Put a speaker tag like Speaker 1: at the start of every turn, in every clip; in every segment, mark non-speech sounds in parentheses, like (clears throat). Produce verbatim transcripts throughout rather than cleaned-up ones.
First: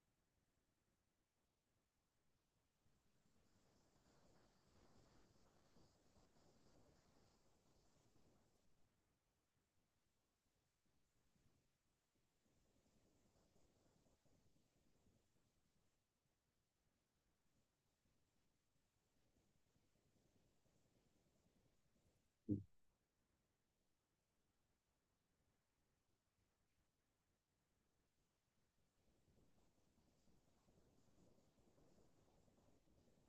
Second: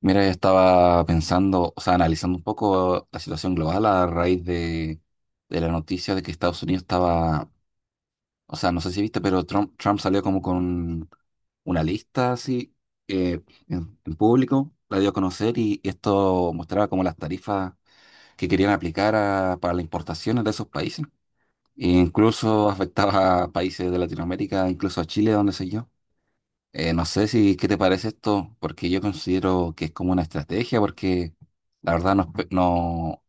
Speaker 1: Mira, yo estaba pensando, o sea, analizando un poco la situación global a raíz de, de la noticia de que Estados Unidos estaba, o sea, no sé si viste, pero Trump, Trump salió como con una lista así eh, en, en público, la dio a conocer y esto mostraba como las tarifas que querían aplicar a- para las importaciones de esos países. E incluso (laughs) afectaba a países de Latinoamérica, incluso a Chile, donde sé yo. Eh, no sé si qué te parece esto, porque yo considero que es como una estrategia, porque la verdad no, espe- no-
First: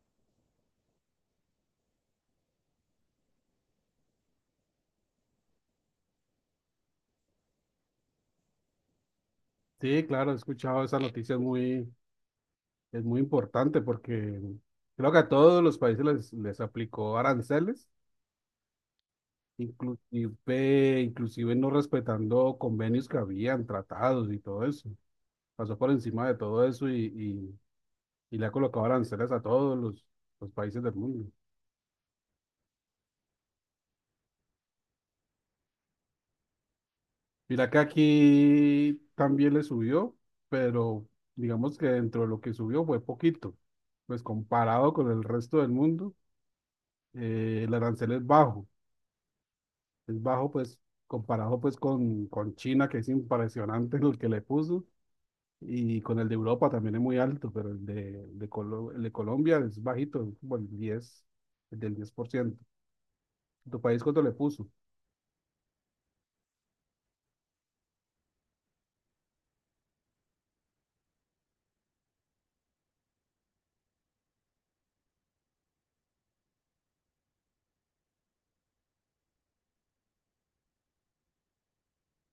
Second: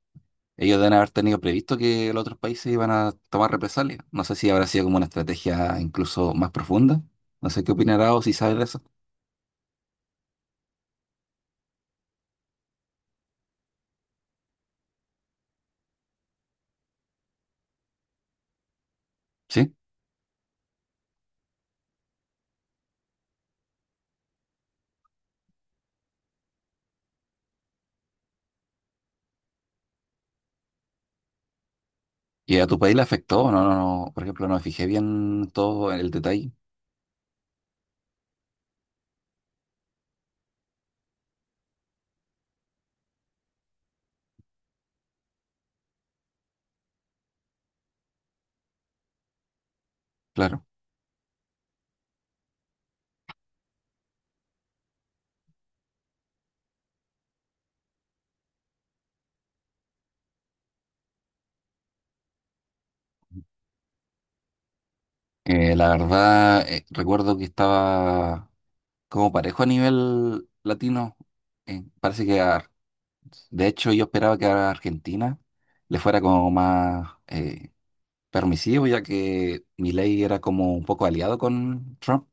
Speaker 1: ellos deben haber tenido previsto que los otros países iban a tomar represalias. No sé si habrá sido como una estrategia incluso más profunda. No sé qué opinarás o si sabes de eso.
Speaker 2: Sí, claro, he escuchado esa noticia, es muy, es muy importante porque creo que a todos los países les, les aplicó aranceles,
Speaker 1: Sí.
Speaker 2: inclusive, inclusive no respetando convenios que habían, tratados y todo eso. Pasó por encima de todo eso y, y, y le ha colocado aranceles a todos los, los países del mundo.
Speaker 1: ¿Y a tu país le afectó? No, no, no. Por ejemplo, no me fijé bien todo el detalle.
Speaker 2: Mira que aquí también le subió, pero digamos que dentro de lo que subió fue poquito, pues comparado con el resto del mundo, eh, el arancel es bajo es bajo
Speaker 1: Claro.
Speaker 2: pues comparado pues con, con China, que es impresionante (laughs) lo que le puso, y con el de Europa también es muy alto, pero el de, de, Colo- el de Colombia es bajito, es como el diez, el del diez por ciento. ¿Tu país cuánto le puso?
Speaker 1: Eh, la verdad, eh, recuerdo que estaba como parejo a nivel latino. Eh, parece que a De hecho, yo esperaba que a Argentina le fuera como más eh, permisivo, ya que Milei era como un poco aliado con Trump.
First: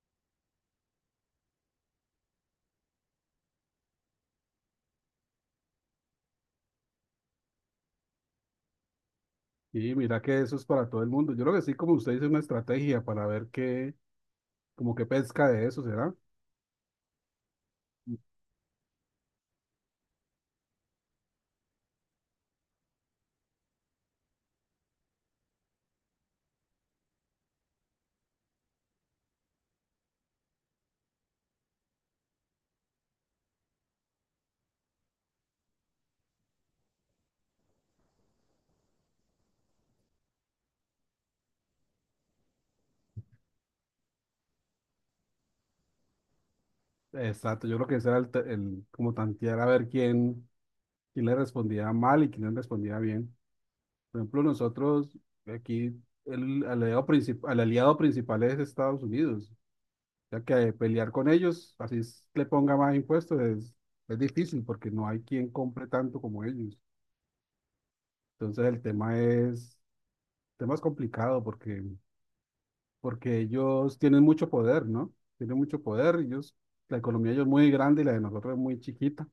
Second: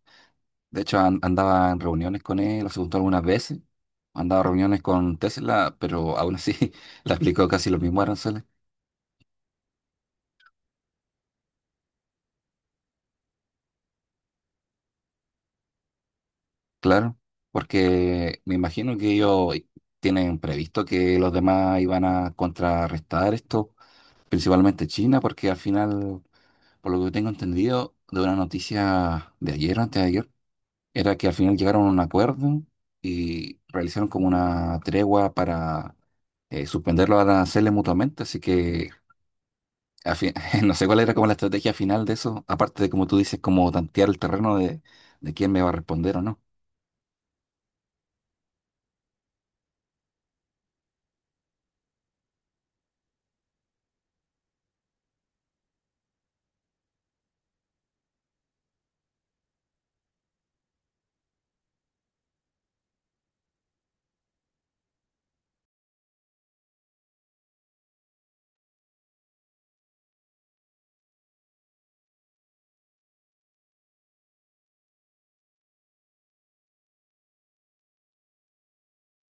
Speaker 1: De hecho, an- andaba en reuniones con él, lo juntó algunas veces. Andaba en reuniones con Tesla, pero aún así (laughs) le aplicó casi los mismos aranceles.
Speaker 2: Y mira que eso es para todo el mundo. Yo creo que sí, como usted dice, una estrategia para ver qué, como qué pesca de eso será.
Speaker 1: Claro, porque me imagino que ellos tienen previsto que los demás iban a contrarrestar esto, principalmente China, porque al final, por lo que tengo entendido, de una noticia de ayer, antes de ayer, era que al final llegaron a un acuerdo y realizaron como una tregua para eh, suspender los aranceles mutuamente, así que a fi- (laughs) no sé cuál era como la estrategia final de eso, aparte de como tú dices, como tantear el terreno de, de quién me va a responder o no.
Speaker 2: Exacto, yo creo que ese era el, te- el- como tantear a ver quién, quién le respondía mal y quién le respondía bien. Por ejemplo, nosotros aquí el aliado, princip- el aliado principal es Estados Unidos, ya que pelear con ellos, así es- le ponga más impuestos, es, es difícil porque no hay quien compre tanto como ellos. Entonces el tema es, el tema es complicado porque, porque ellos tienen mucho poder, ¿no? Tienen mucho poder, ellos, la economía de ellos es muy grande y la de nosotros es muy chiquita.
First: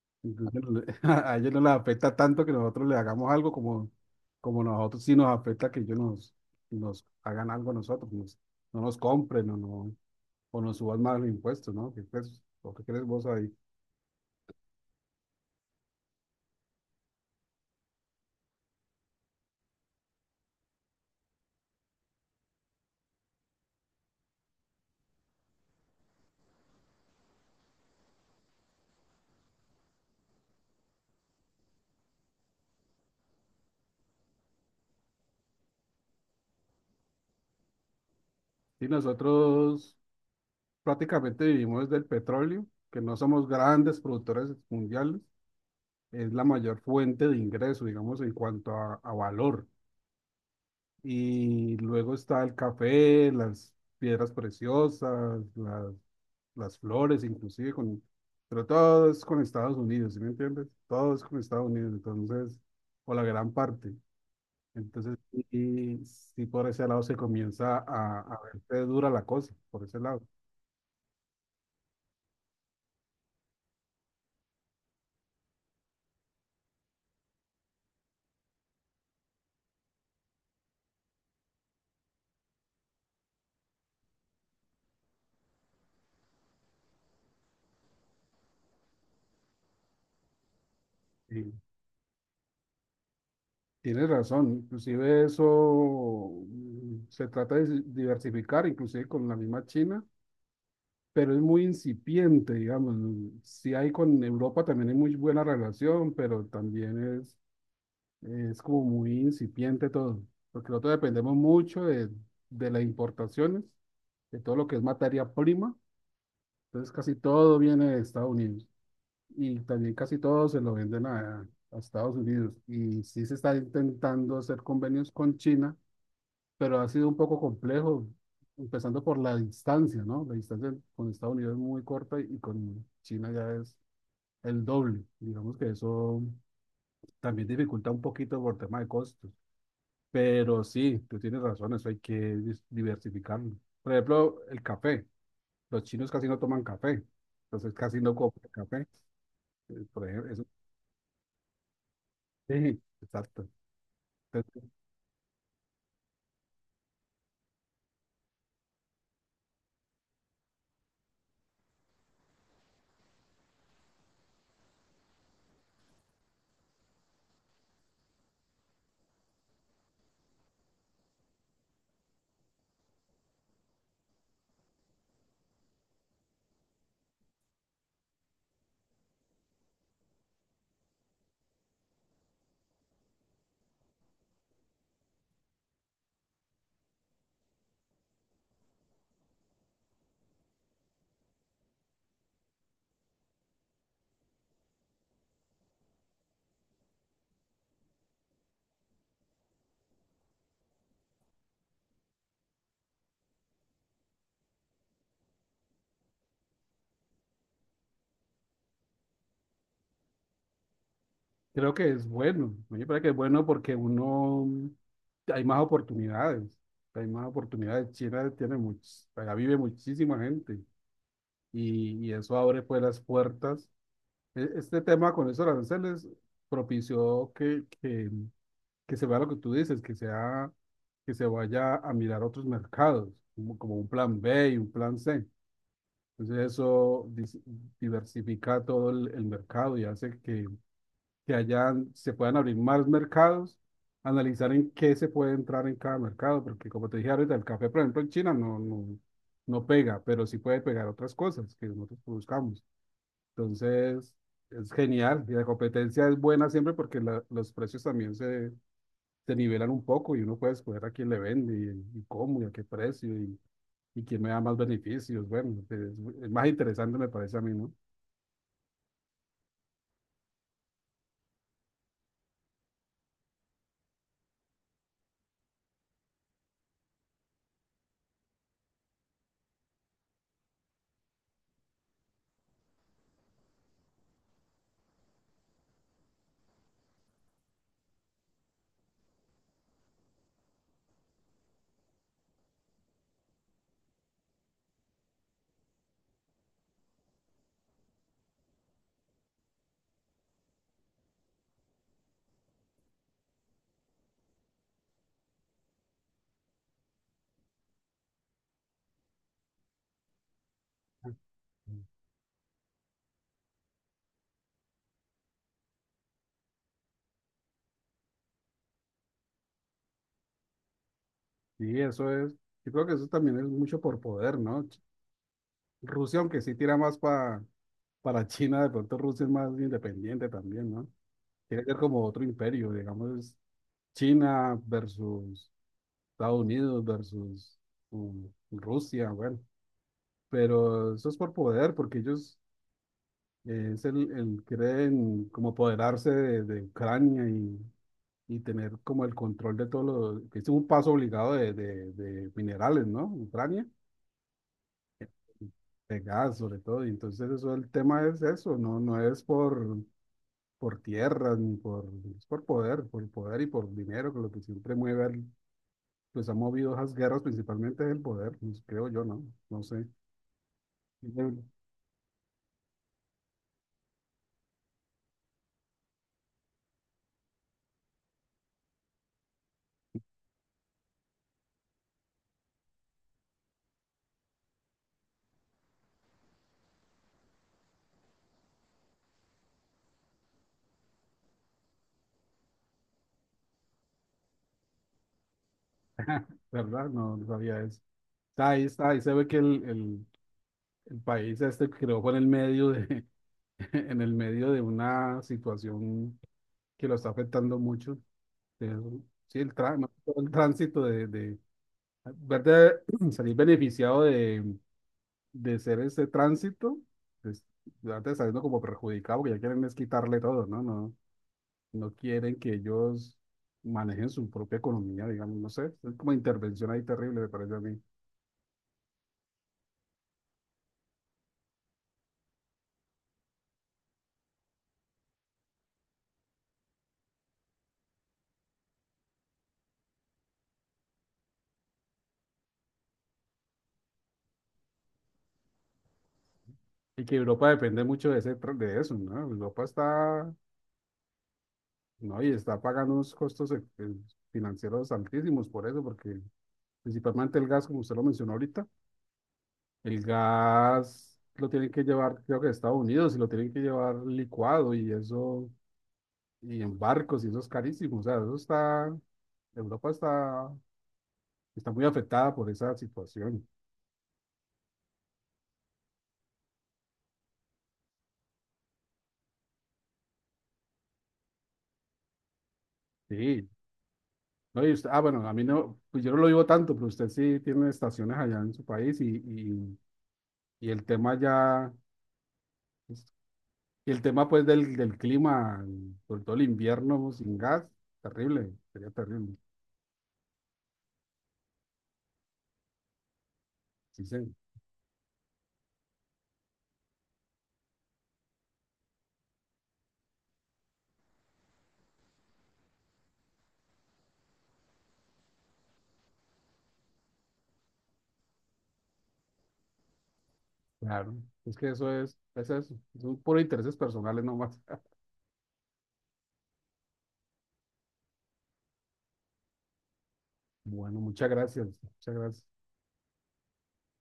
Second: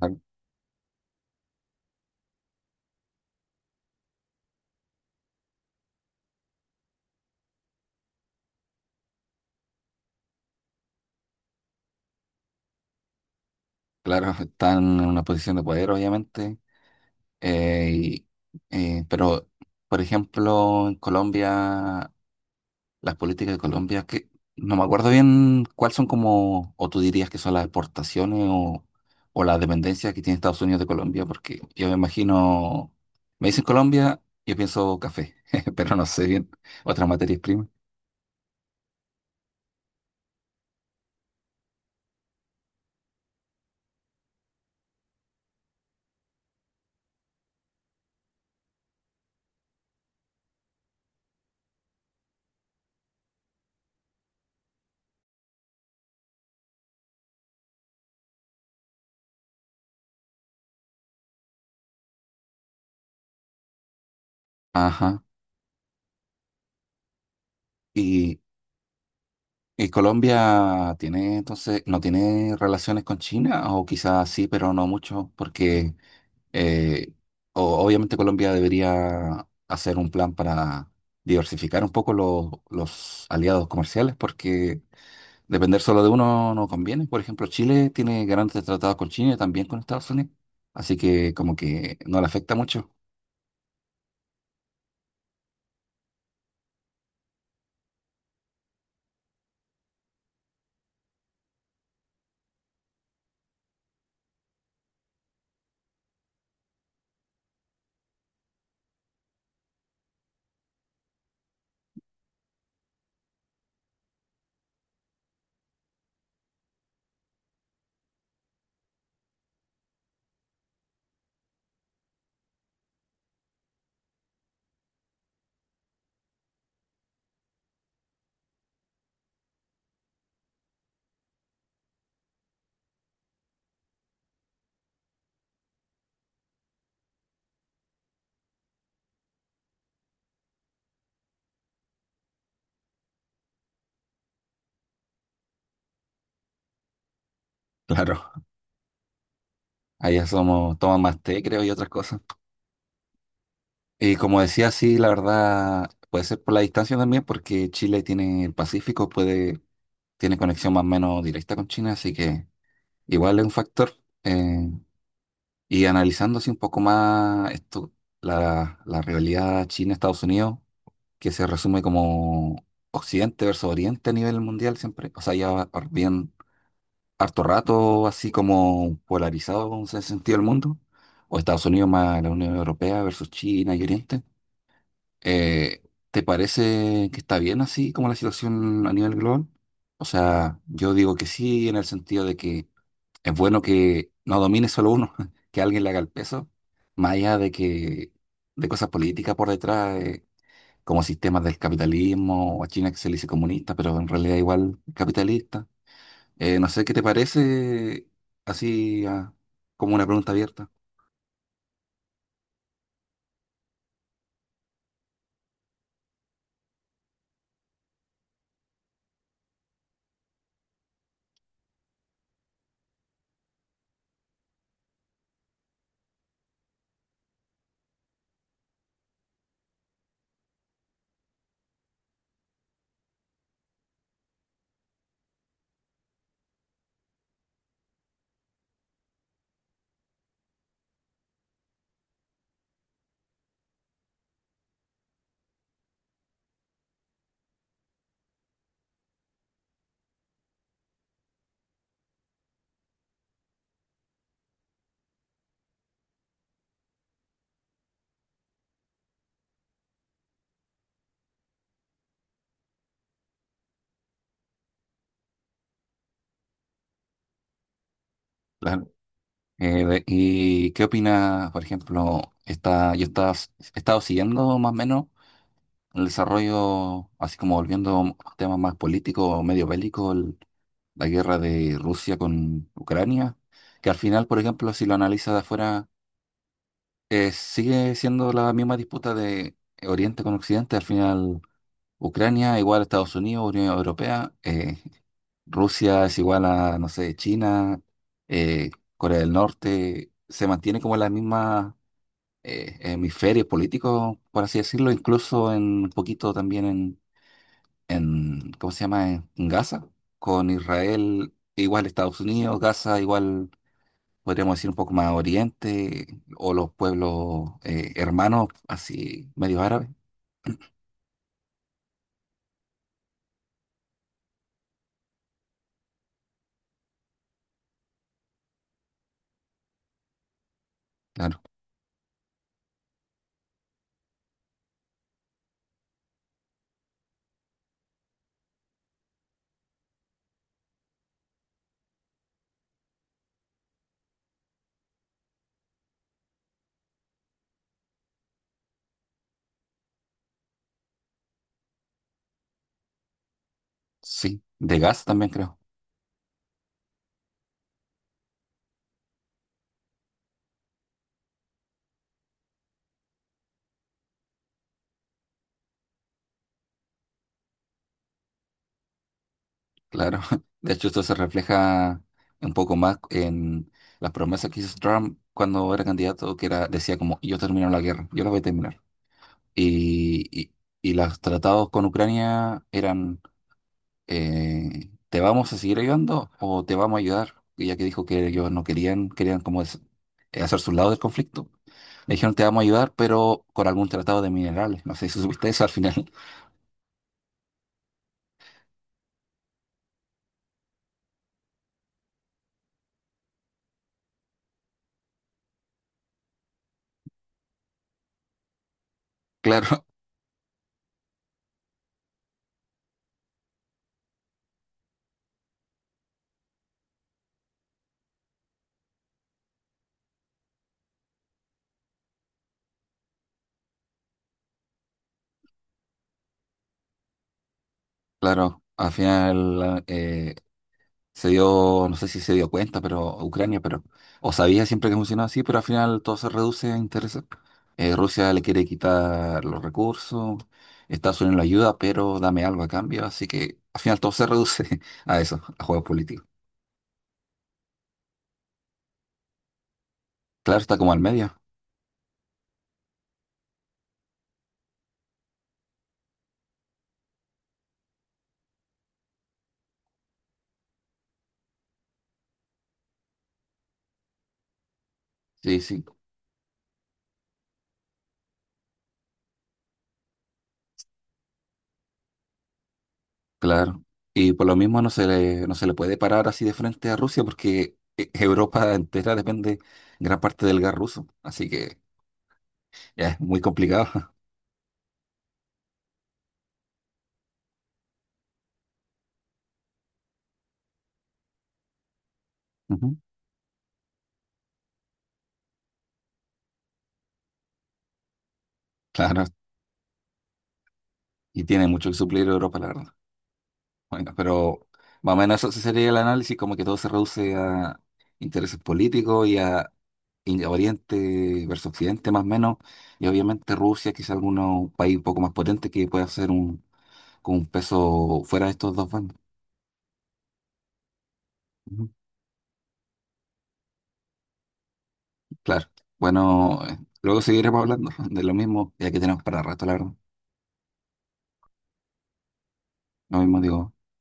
Speaker 1: Ah,
Speaker 2: Entonces, no le- (laughs) a ellos no les afecta tanto que nosotros les hagamos algo como, como nosotros sí nos afecta que ellos nos, nos hagan algo a nosotros, nos- no nos compren o, no, o nos suban más los impuestos, ¿no? ¿Qué crees, o qué crees vos ahí?
Speaker 1: claro, (laughs) están en una posición de poder, obviamente, eh, y, eh, pero, por ejemplo, en Colombia las políticas de Colombia, que no me acuerdo bien cuáles son como, o tú dirías que son las exportaciones o, o la dependencia que tiene Estados Unidos de Colombia, porque yo me imagino, me dicen Colombia, yo pienso café, (laughs) pero no sé bien, otras materias primas.
Speaker 2: Y nosotros prácticamente vivimos del petróleo, que no somos grandes productores mundiales, es la mayor fuente de ingreso, digamos, en cuanto a, a valor. Y luego está el café, las piedras preciosas, las las flores, inclusive con, pero todo es con Estados Unidos, ¿sí me entiendes? Todo es con Estados Unidos, entonces, o la gran parte. Entonces,
Speaker 1: Ajá.
Speaker 2: sí, sí por ese lado se comienza a,
Speaker 1: Y,
Speaker 2: a verte dura la cosa, por
Speaker 1: y
Speaker 2: ese lado.
Speaker 1: Colombia tiene entonces, no tiene relaciones con China, o quizás sí, pero no mucho, porque Eh, o- obviamente Colombia debería hacer un plan para diversificar un poco lo- los aliados comerciales porque depender solo de uno no conviene. Por ejemplo, Chile tiene grandes tratados con China y también con Estados Unidos, así que
Speaker 2: Sí,
Speaker 1: como que no le afecta mucho. (laughs)
Speaker 2: tienes razón, inclusive eso mm, se trata de si- diversificar, inclusive con la misma China, pero es muy incipiente, digamos. Si hay con Europa también hay muy buena relación, pero también es eh, es como muy incipiente todo, porque nosotros dependemos mucho de, de las importaciones, de todo lo que es materia prima. Entonces casi todo viene de Estados Unidos y también casi todo se lo venden a, a Estados Unidos. Y sí se está intentando hacer convenios con China, pero ha sido un poco complejo, empezando por la distancia, ¿no? La distancia con Estados Unidos es muy corta y con China ya es el doble. Digamos que eso también dificulta un poquito por tema de costos. Pero sí, tú tienes razón, eso hay que dis- diversificarlo. Por ejemplo, el café. Los chinos casi no toman café, entonces casi no
Speaker 1: Claro,
Speaker 2: compran café. eh, Por
Speaker 1: allá
Speaker 2: ejemplo, eso,
Speaker 1: somos, toman más té, creo, y otras cosas.
Speaker 2: sí, exacto.
Speaker 1: Y como decía,
Speaker 2: Entonces,
Speaker 1: sí, la verdad, puede ser por la distancia también, porque Chile tiene el Pacífico, puede, tiene conexión más o menos directa con China, así que igual es un factor. Eh, Y analizando así un poco más esto, la, la rivalidad China-Estados Unidos, que se resume como Occidente versus Oriente a nivel mundial siempre, o sea, ya va bien harto rato así como polarizado en ese sentido el mundo, o Estados Unidos más la Unión Europea versus China y Oriente. Eh, ¿Te parece que está bien así como la situación a nivel global? O sea, yo digo que sí, en el sentido de que es bueno que no domine solo uno, (laughs) que alguien le haga el peso, más allá de que de cosas políticas por detrás, eh, como sistemas del capitalismo, o a China que se le dice comunista, pero en realidad igual capitalista. Eh, no sé qué te parece, así ah, como una pregunta abierta.
Speaker 2: creo que es bueno. A mí me parece que es bueno porque uno, hay más oportunidades. Hay más oportunidades. China tiene muchos, allá vive muchísima gente y, y eso abre pues las puertas. E- Este tema con esos aranceles propició que, que que se vea lo que tú dices, que sea, que se vaya a mirar otros mercados, como, como un plan B y un plan C. Entonces eso dis- diversifica todo el, el mercado y hace que, que hayan, se puedan abrir más mercados, analizar en qué se puede entrar en cada mercado, porque como te dije ahorita, el café, por ejemplo, en China no, no, no pega, pero sí puede pegar otras cosas que nosotros buscamos. Entonces es genial y la competencia es buena siempre porque la- los precios también se se nivelan un poco y uno puede escoger a quién le vende y, y cómo y a qué precio y, y quién me da más beneficios. Bueno, es, es más interesante me parece a mí, ¿no?
Speaker 1: Claro. Eh, de- ¿y qué opina, por ejemplo, está, yo estaba, he estado siguiendo más o menos el desarrollo, así como volviendo a temas más políticos o medio bélicos, el- la guerra de Rusia con Ucrania, que al final, por ejemplo, si lo analizas de afuera, eh, sigue siendo la misma disputa de Oriente con Occidente. Al final, Ucrania igual a Estados Unidos, Unión Europea, eh, Rusia es igual a, no sé, China, eh, Corea del Norte, se mantiene como la misma... eh, hemisferios políticos, por así decirlo, incluso en un poquito también en, ¿cómo se llama? En, en Gaza, con Israel igual Estados Unidos, Gaza igual podríamos decir un poco más oriente, o los pueblos eh, hermanos, así medio árabes,
Speaker 2: Sí, eso es, yo creo que eso también es mucho por poder, ¿no? Ch- Rusia, aunque sí tira más pa- para China, de pronto Rusia es más independiente también, ¿no?
Speaker 1: claro,
Speaker 2: Quiere ser como otro imperio, digamos, es China versus Estados Unidos versus um, Rusia, bueno, pero eso es por poder, porque ellos Eh, es el, el querer en- como apoderarse de, de Ucrania y, y tener como el control de todo lo que es un paso obligado de, de- de minerales, ¿no? Ucrania,
Speaker 1: sí, de Gaza también creo,
Speaker 2: de gas sobre todo. Y entonces eso, el tema es eso, no, no es por, por tierras ni por, es por poder, por poder y por dinero, que lo que siempre mueve, al- pues ha movido esas guerras principalmente es el poder, pues, creo yo, ¿no? No sé.
Speaker 1: claro. (laughs) De hecho, esto se
Speaker 2: De
Speaker 1: refleja un poco más en las promesas que hizo Trump cuando era candidato, que era, decía como, yo termino la guerra, yo la voy a terminar. Y, y, y los tratados con Ucrania eran eh, ¿te vamos a seguir ayudando o te vamos a ayudar? Y ya que dijo que ellos no querían, querían como es- eh, hacer su lado del conflicto, le dijeron te vamos a ayudar, pero con algún tratado de minerales. No sé si supiste eso al final. (laughs)
Speaker 2: verdad, no, no sabía eso. Está ahí, está ahí, se ve que el, el- el país este creó por el medio de, (laughs) en el medio de una situación que lo está afectando mucho. Eh, Sí, el, tra-
Speaker 1: Claro,
Speaker 2: más que todo el tránsito de, de verte (clears throat) salir beneficiado de, de ser ese tránsito, pues, verte saliendo como perjudicado, porque ya quieren es quitarle todo, ¿no? No, no quieren que ellos manejen su propia economía, digamos, no sé. Es como intervención ahí terrible, me parece a mí.
Speaker 1: claro, al final eh, se dio, no sé si se dio cuenta, pero Ucrania, pero, o sabía siempre que funcionaba así, pero al final todo se reduce a intereses. Eh, Rusia le quiere quitar los recursos, Estados Unidos lo ayuda, pero dame algo a cambio, así que al final todo se reduce (laughs) a eso, a juegos políticos.
Speaker 2: Y que Europa depende mucho de ese, tra- de eso, ¿no? Europa está.
Speaker 1: Claro, está como al medio.
Speaker 2: No, y está pagando unos costos eh, eh, financieros altísimos por eso, porque principalmente el gas, como usted lo mencionó ahorita, el gas lo tienen que llevar, creo que de Estados Unidos, y lo tienen que llevar licuado y eso,
Speaker 1: Sí, sí,
Speaker 2: y en barcos, y eso es carísimo. O sea, eso está, Europa está, está muy afectada por esa situación.
Speaker 1: claro. Y por lo mismo no se le, no se le puede parar así de frente a Rusia porque (laughs) eh, Europa entera depende gran parte del gas ruso, así que ya es muy
Speaker 2: Sí.
Speaker 1: complicado.
Speaker 2: No, y usted, ah, bueno, a mí no, pues yo no lo vivo tanto, pero usted sí tiene estaciones allá en su país y, y, y el tema ya.
Speaker 1: (laughs) Ujú.
Speaker 2: Y el tema pues del, del clima, por todo el invierno sin gas, terrible, sería
Speaker 1: Claro.
Speaker 2: terrible.
Speaker 1: Y tiene mucho que suplir Europa, la verdad.
Speaker 2: Sí,
Speaker 1: Bueno,
Speaker 2: sí,
Speaker 1: pero más o menos eso sí sería el análisis, como que todo se reduce a intereses políticos y a y a Oriente versus Occidente, más o menos. Y obviamente Rusia, quizá algún país un poco más potente que pueda hacer un, con un peso fuera de estos dos bandos.
Speaker 2: claro. Es que
Speaker 1: Ujú.
Speaker 2: eso es, es eso, son puros intereses personales nomás. (laughs)
Speaker 1: Claro. Bueno, eh, luego seguiremos hablando (laughs) de lo mismo, ya que tenemos para rato, la verdad.
Speaker 2: Bueno, muchas gracias, muchas gracias.
Speaker 1: Lo mismo digo.